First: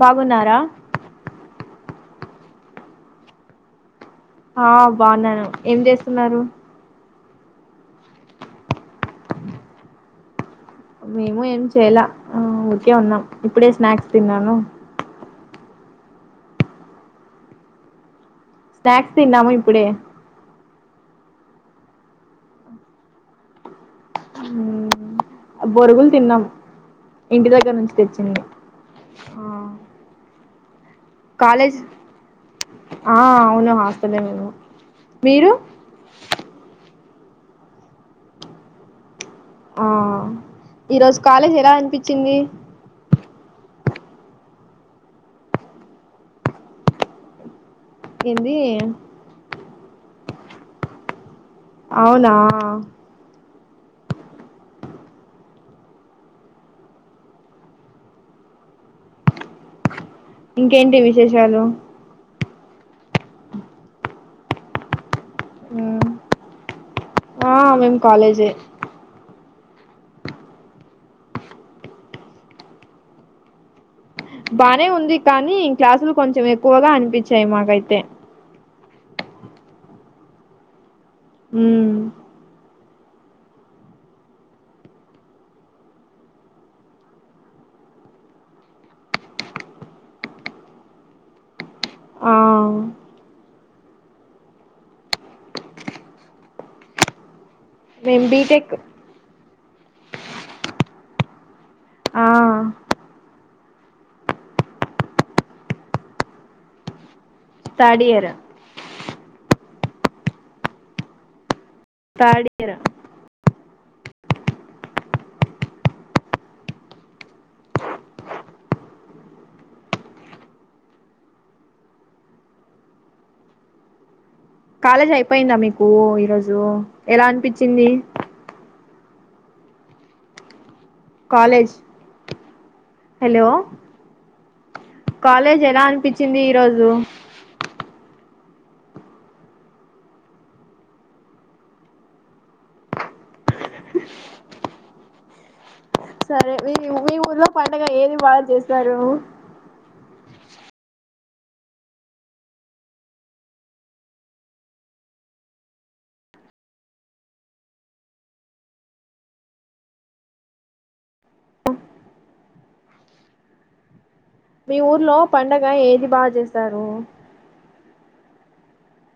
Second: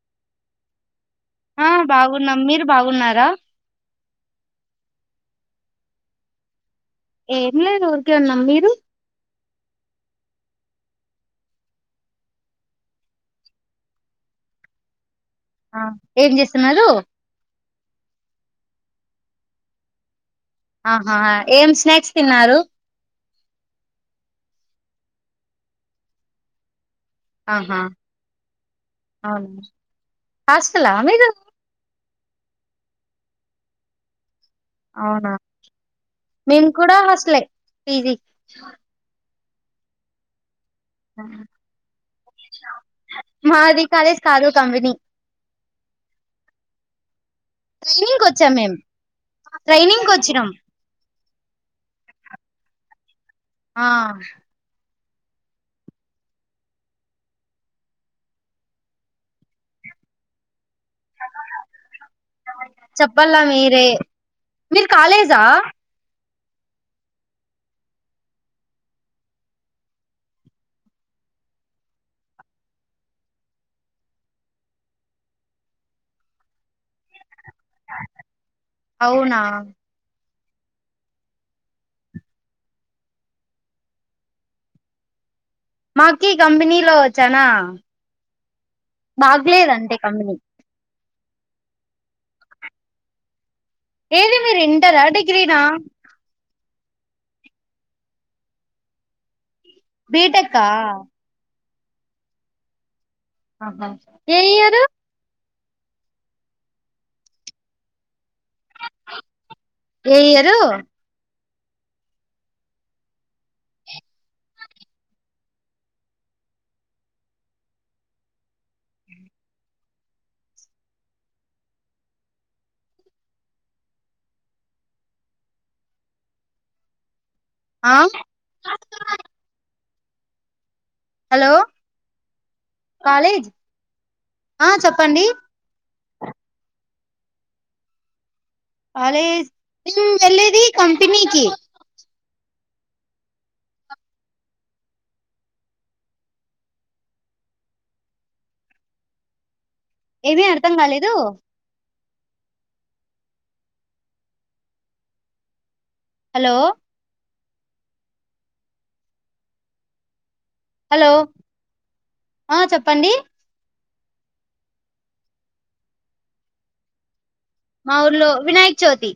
బాగున్నారా ఆ బాగున్నాం మీరు బాగున్నారా ఆ బాగున్నాను ఏం చేస్తున్నారు ఏం లేదు ఊరికే ఉన్నాం మీరు మేము ఏం చేయల ఊరికే ఉన్నాం ఇప్పుడే స్నాక్స్ తిన్నాను ఆ ఏం చేస్తున్నారు స్నాక్ తిన్నాము ఇప్పుడే ఆహా ఏం స్నాక్స్ తిన్నారు మ్మ్. బొరుగులు తిన్నాం ఇంటి దగ్గర ఆహా నుంచి తెచ్చింది ఆ హాస్టల్ ఆ మీరు కాలేజ్ ఆ అవును హస్టలే మేము అవునా మీరు మేము కూడా హాస్టలే పీజీ ఆ ఈరోజు కాలేజ్ ఎలా అనిపిచింది మాది కాలేజ్ కాదు కంపెనీ ట్రైనింగ్కి వచ్చాం ఏంది మేము ట్రైనింగ్కి వచ్చినాం అవునా ఆ ఇంకేంటి విశేషాలు చెప్పాల మీరే మీరు కాలేజా మ్మ్. ఆ మేము కాలేజే బానే ఉంది కానీ క్లాసులు కొంచెం ఎక్కువగా అనిపిచాయి మాకైతే అవునా ఉం మాకీ కంపెనీలో చాన బాగ్ లేదంటే కంపెనీ ఆ ఏది మీరు ఇంటర డిగ్రీనా మేం బిటెక్ బీటక్ ఆ ఆ ఏ ఇయరు థర్డ్ ఇయరు ఏ ఇయరు థర్డ్ ఇయరు కాలేజ్ అయిపోయిందా మీకు ఈరోజు ఎలా అనిపిచింది ఆ హలో కాలేజ్ హలో కాలేజ్ ఆ చెప్పండి కాలేజ్ ఎలా అనిపిచింది ఈరోజు కాలేజ్ నేను వెళ్ళేది కంపేనీకి సరే మీ మీ ఊర్లో పండుగ ఏది బాగా చేస్తారు ఏమీ అర్ధం కాలేదు హలో హలో ఆ చెప్పండి మీ ఊర్లో పండగ ఏది బాగ చేస్తారు మా ఊర్లో వినాయక్ చవితి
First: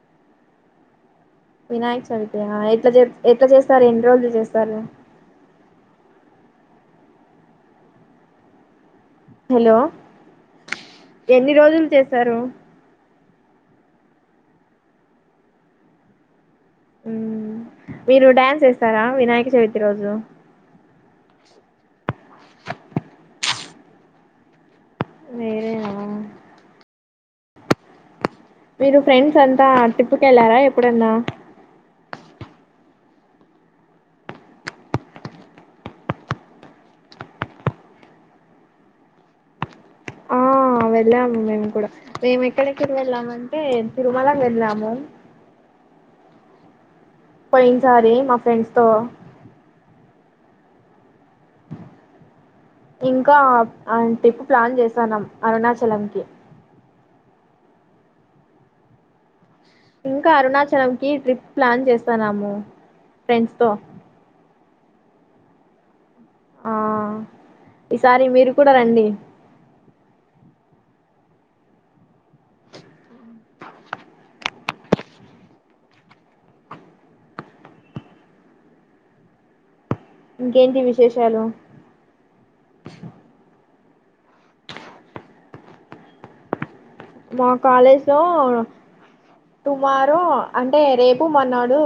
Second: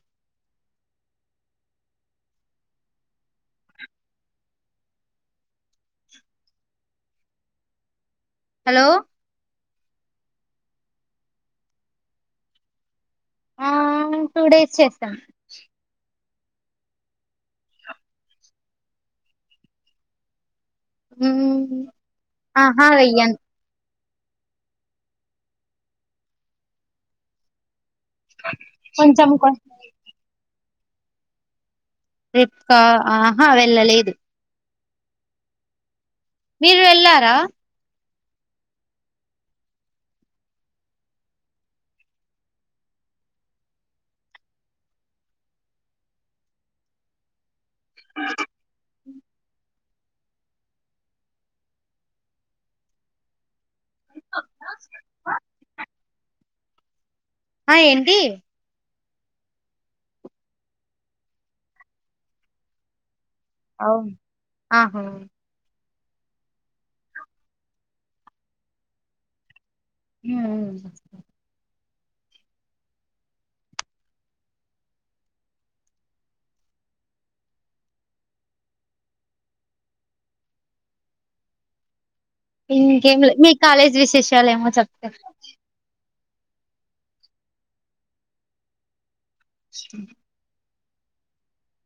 వినాయక్ చవితా ఎట్లా చేస్తారు ఎన్ని రోజులు చేస్తారు హలో హలో ఎన్ని రోజులు చేశారు ఆ టూ డేస్ చేస్తాం ఉం మీరు డ్యాన్స్ వేస్తారా వినాయక చవితి రోజు ఉం ఆహా వెయ్యను వెయ్యరేమో మీరు కొంచెం ఫ్రెండ్స్ కొ- అంతా ట్రిప్కి వెళ్ళారా ఎప్పుడన్నా ర్రిప్కా ఆహా వెళ్ళలేదు మీరు వెళ్ళారా ఆ వెళ్ళాము మేము కూడా మేము ఎక్కడెక్కకి వెళ్ళామంటే తిరుమలకి వెళ్ళాము పైన్ స రే మా ఫ్రెండ్స్ త ఇంకా ట్రిప్ ప్లాన్ చేసానుం అరుణాచలం క ఆ ఏంటి ఇంకా అరుణాచలం కి ట్రిప్ ప్లాన్ చేస్తాన్నాము ఫ్రెండ్స్ తో ఆహో ఆ ఈసారి మీరు కూడా రండి ఆ ఇంకేంటి విశేషాలు ఇంకేం మీ కాలేజ్ విశేషాలు ఏమో చెప్తారు మా కాలేజ్ లో టుమారో అంట అంటే రేపు మనాడు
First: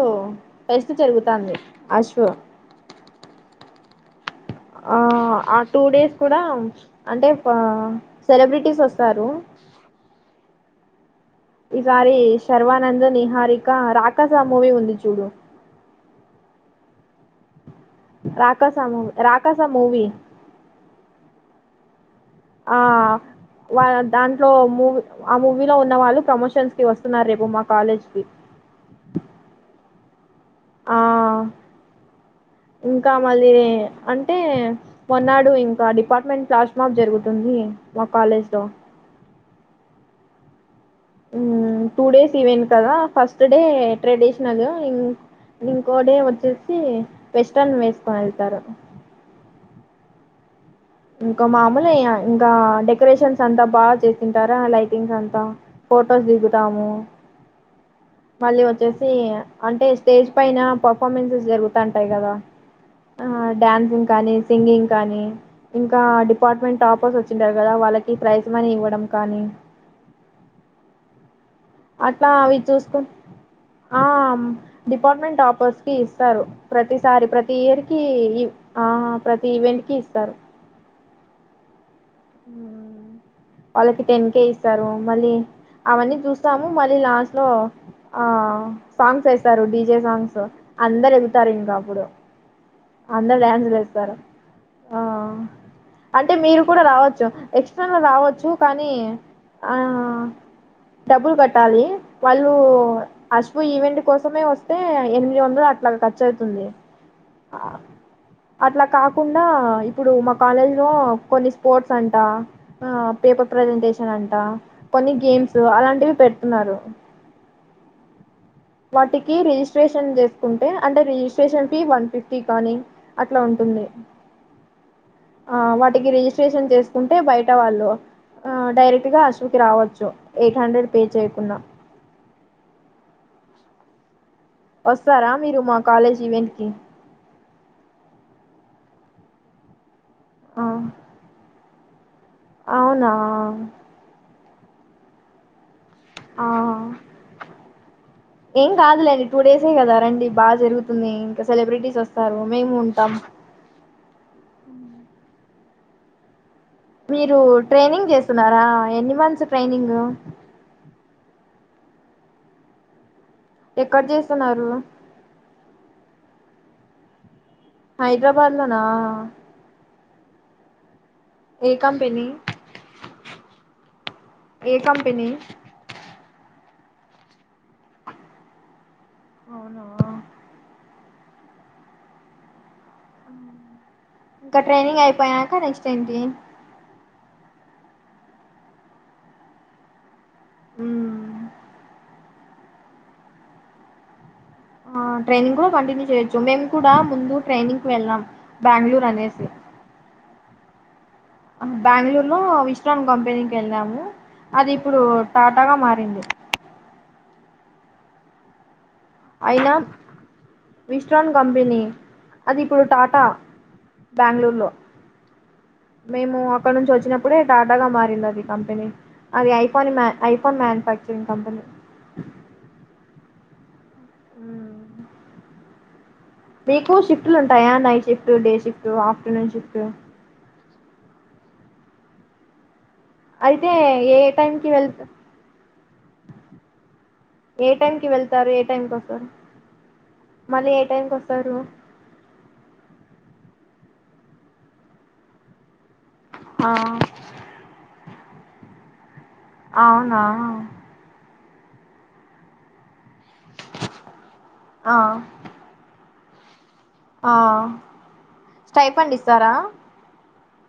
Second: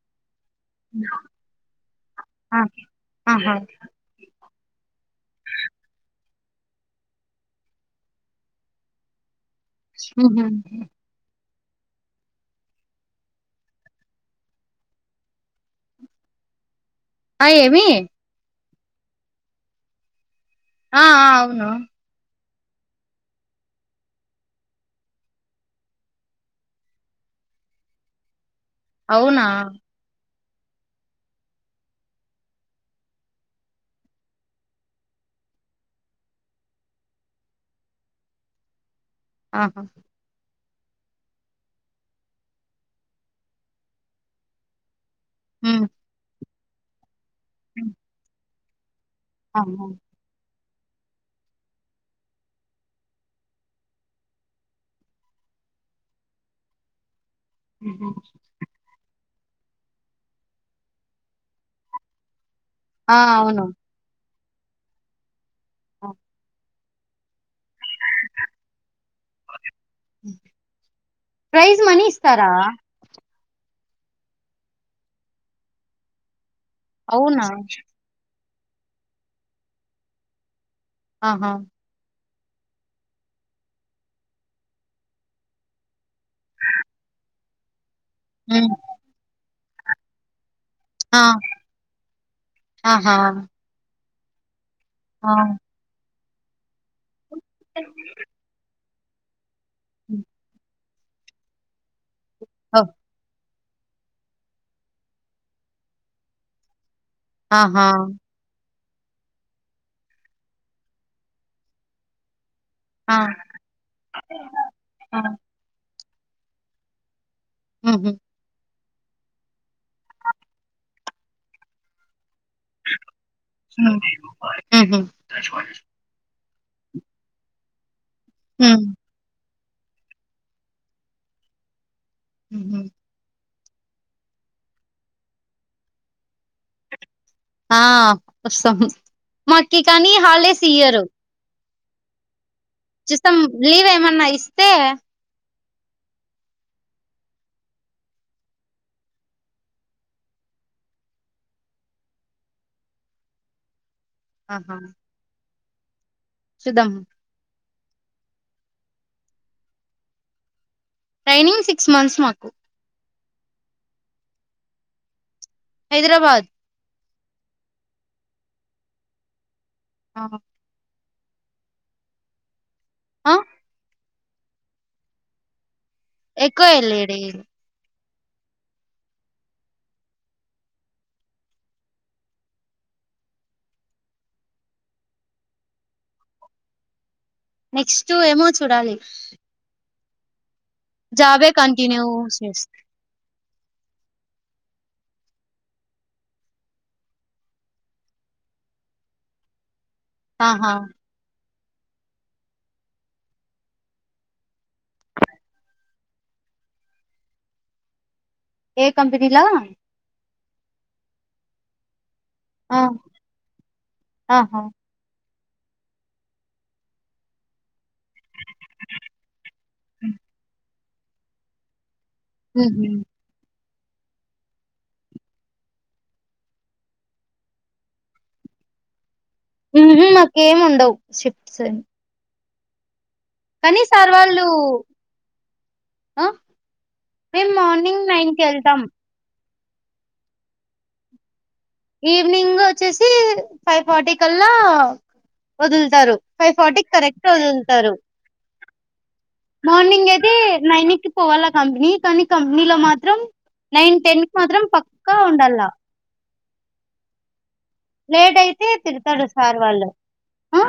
పెస్ట్ జరుగుతుంది అశో ఆ ఆహా ఆ ఆ టూ డేస్ కూడా అంటే సెలబ్రిటీస్ వస్తారు హ ఈసారి శర్వానంద్ నిహారిక రాకస మూవీ ఉంది చూడు అ ఏమి రాకాస మూ రాకాస మూవిీ ఆ అవును ఆ వా దాంట్లో మూవీ ఆ మూవీలో ఉన్న వాళ్ళు ప్రమోషన్స్ కి వస్తున్నారు రేపు మా కాలేజ్ కి అవునా ఆ ఇంకా మళ్ళీ అంటే మన్నాడు ఇంకా డిపార్ట్మెంట్ ప్లాస్ మార్క్ జరుగుతుంది మా కాాలేజ్లో ఆహా టూ డేస్ ఇవెన్ కదా ఫస్ట్ డే ట్రెడిషనల్ ఉమ్ ఇంకోడే వచ్చేసి పెస్న్ వేసుకని వెళ్తారు అ ఇంకా మామూలుయ్య ఇంకా డెకరేషన్స్ అంతా బాగా చేసిింటారా లైటింగ్స్ అంతా ఫోటోస్ దకుతాము ఉహు మళ్ళీ వచ్చేసి అంటే స్టేజ్ పైన పర్ఫార్మెన్సెస్ జరుగుతంటాయి కదా ఆ డ్యాన్సింగ్ కానీ సింగింగ్ కానీ ఇంకా ఆ. డిపార్ట్మెంట్ టాపర్స్ వచ్చ చ్చారు కదా వాళ్ళకి ప్రైజ అని ఇవ్వడం కానీ ఆ అట్లా అవి చూసుకు ఆ డిపార్ట్మెంట్ టాపర్స్ కి ఇస్తారు ప్రతిసారి అవునా ప్రతి ఇయర్ కి ఈ ఆ ప్రతి ఈవెంట్ కి ఇస్తారు ఆహా ఉ వాళ్ళకి టెన్ కేే ఇస్తారు మళ్ళీ అవన్నీ చూస్తాము మళ్ళీ లాస్ట్ లో ఆ ఉమ్ సాంగ్స్ వేస్తారు డడిజే సాంగ్స్ అందరు ఆ ఎగుతారు ఇంకా అప్పుడు ఆహా అందా ్యాంజ వసారు ఆ అంటే మీరు కూడా రావచ్చు ఎక్స్ట్రాలో రావచ్చు కానీ ఉ డబ్బులు కట్టాలి వాళ్ళు ఓ అ ఈవెంట్ కోసమే వస్తే ఎనిమిది వందలు అట్లా ఖర్చవుతుంది ఆహా అట్లా కాకుండా ఇప్పుడు మా కాలేజ్ లో కొన్ని స్పోర్ట్స్ అంట ఆ పేపర్ ప్రజెంటేషన్ అంట కొన్ని ఆ గేమ్స్ అలాంటివి పెడుతున్నారు ఆహ వాటికి రిజిస్ట్రేషన్ చేసుకుంటే అంటే రిజిస్ట్రేషన్ ఫీ వన్ ఫిఫ్టీ అని అట్లా ఉంటుంది ఉమ్, ఉహు వాటికి రిజి స్ట్రేషన్ చేసుకుంటే బయట వాళ్ళు ఉమ్ డైరెక్ట్ గా కి రావచ్చు ఎయిట్ హండ్రెడ్ పే చేయకున్నా ఉమ్ హు వస్తారా మీరు మా కాలేజ్ ఈవెంట్ కి ఆ వస్తాం మాకి కానీ ఆ, హాలిడేస్ ఇయ్యరు అవునా చూస్తం లీవ్ ఏమన్న ఇస్తే ఆ ఏం కాదులేండి టూ డేసే కదా రండి బాగా జరుగుతుంది ఇంకా సెలబ్బ్రెటీస్ వస్తారు మేము ఉంటాం ఆహా చూద్దాం మీరు ట్రైనింగ్ చేస్తున్నారా ఎన్ని months training training six months మాకు ఎక్కడ చేస్తున్నారు హైదరాబాద్ హైదరాబాద్ లోనా ఆ ఏ కంపెనీ ఆ ఏ కంపెనీ కో ఎల్ ఇ డి అవునా ఇంకా ట్రైనింగ్ అయిపోయాక నెక్స్ట్ ఏంటి నెక్స్ట్ ఏమో చూడాలి మ్మ్. జాబే కంటిన్యూ చేస్తా ఆ ట్రైనింగ్ కూడా కంటిన్యూ చేయొచ్చు మేము కూడా ముందు ట్రైనింగ్కి వెళ్ళాం బెంగళూరు అనేసి ఆహా బెంగళూరులో విశ్రాన్ కంపెనీకి వెళ్ళాము అది ఇప్పుడు టాటాగా మారింది ఏ కంపెనీలా విశ్రాన్ కంపెనీ ఆ అదిప్పుడు టాటా ఆహా బెంగళూరులో మేము అక్కడ నుంచి వచ్చినప్పుడే టాటాగా మారి కంపెనీ అది ఐఫోన్ మాన్యుఫాక్చరింగ్ కంపెనీ ఉహు ఆ మీకు షిఫ్ట్లు ఉంటాయా night shift day shift afternoon shift ఉహు మాకేమి ఉండవు షిఫ్ట్స్ అని అయితే ఏ వాళ్ళు టైమ్ కి వెళ్తవ్ ఆ మేము ఏ టైం మార్నింగ్ కి నైన్ వెళ్తారు ఏ వెళ్తాం టైంకి వస్తారు మళ్ళీ ఏ టైంకి వస్తారు ఈవినింగ్ వచ్చేసి ఫైవ్ ఫర్టీ కల్లా వదులు తారు ఫైవ్ ఆ, ఫార్టీకి కరెక్ట్ పదులుతారు మార్నింగ్ అవునా అయితే నైనికి పోవాల కంపెనీ కానీ కంపెనీలో మా త్రం నైన్ టెన్ కి మాత్రం పక్కా ఉండాల ఆ లేటయితే తిరుతాడు సార్ వాళ్ళు ఆ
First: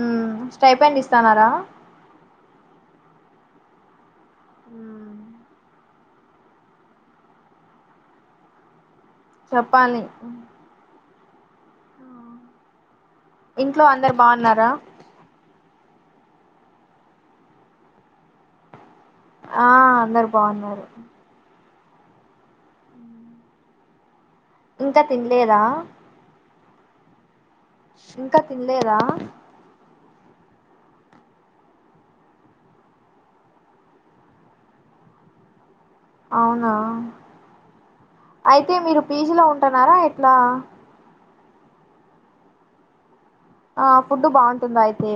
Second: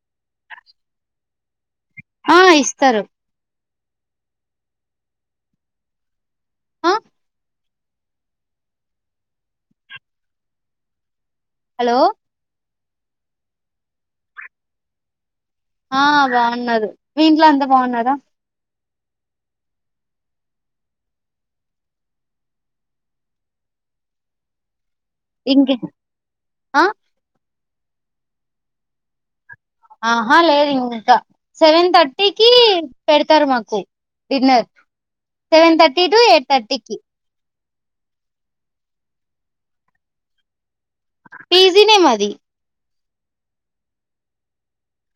మ్మ్ స్టైఫాండ్ ఇస్తన్నారా ఆ ఇస్తారు ఆ ఆ చెప్పాలి హలో ఇంట్లో అందరు బాగున్నారా ఆ బాగున్నారు మీ ఇంట్లో అంతా బాగున్నారా ఆ అందరు బాగున్నారు ఇంకా తినలేదా ఇంకే ఆ ఇంకా తినలేదా ఆహ లేదు ఇంకా సెవెన్ థర్టీకి పెడతారు మాకు dinner seven thirty to eight అవునా థర్టీ కి అయితే మీరు పీజీలో ఉంటన్నారా ఎట్లా పీజినే మాది ఆ ఫుడ్ బాగుంటుందా అయితే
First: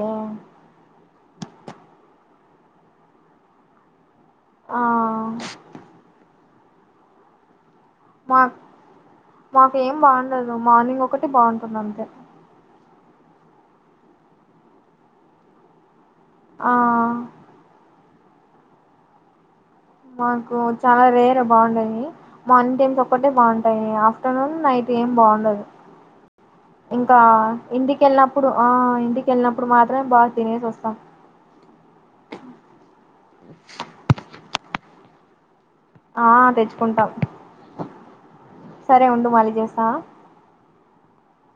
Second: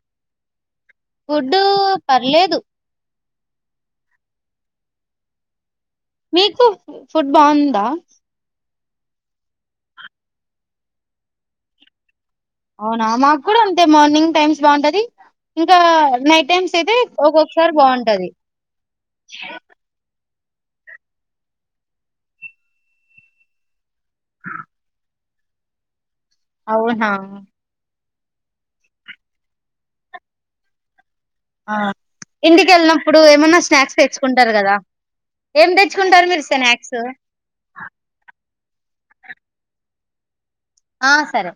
ఫుడ్డు పర్లేదు ఆ మీకు ఫుడ్ బాగుందా మా మాకు ఏం బాగుండదు మార్నింగ్ ఒకటి బాగుంటుంది అంతే అవునా మాకు కూడా అంతే మార్నింగ్ టైమ్స్ బాగుంటది ఇక్కడ నైట్ ఆ టైమ్స్ అయితే ఒక్కొక్కసారి బాగుంటది మాకు చాలా రేర్ బాగుంటయి మార్నింగ్ ఒక్కటే బాగుంటాయి ఆఫ్టర్నూన్, నైట్ ఏం బాగుండదు అవునా ఇంకా ఇంటికి ళ్ళినప్పుడు ఆ ఇంటికెళ్ళినప్పుడు మాత్రమే బాగా తినేసి వస్తాం ఆ ఇంటికెళ్ళినప్పుడు ఏమన్నా స్నాక్స్ తెచ్చుకుంటారు కదా ఏం తెచ్చుకుంటారు ఆ మీరు స్నాక్స్ తెచ్చుకుంటాం సరే ఉండు మళ్ళీ చేస్తా ఆ సరే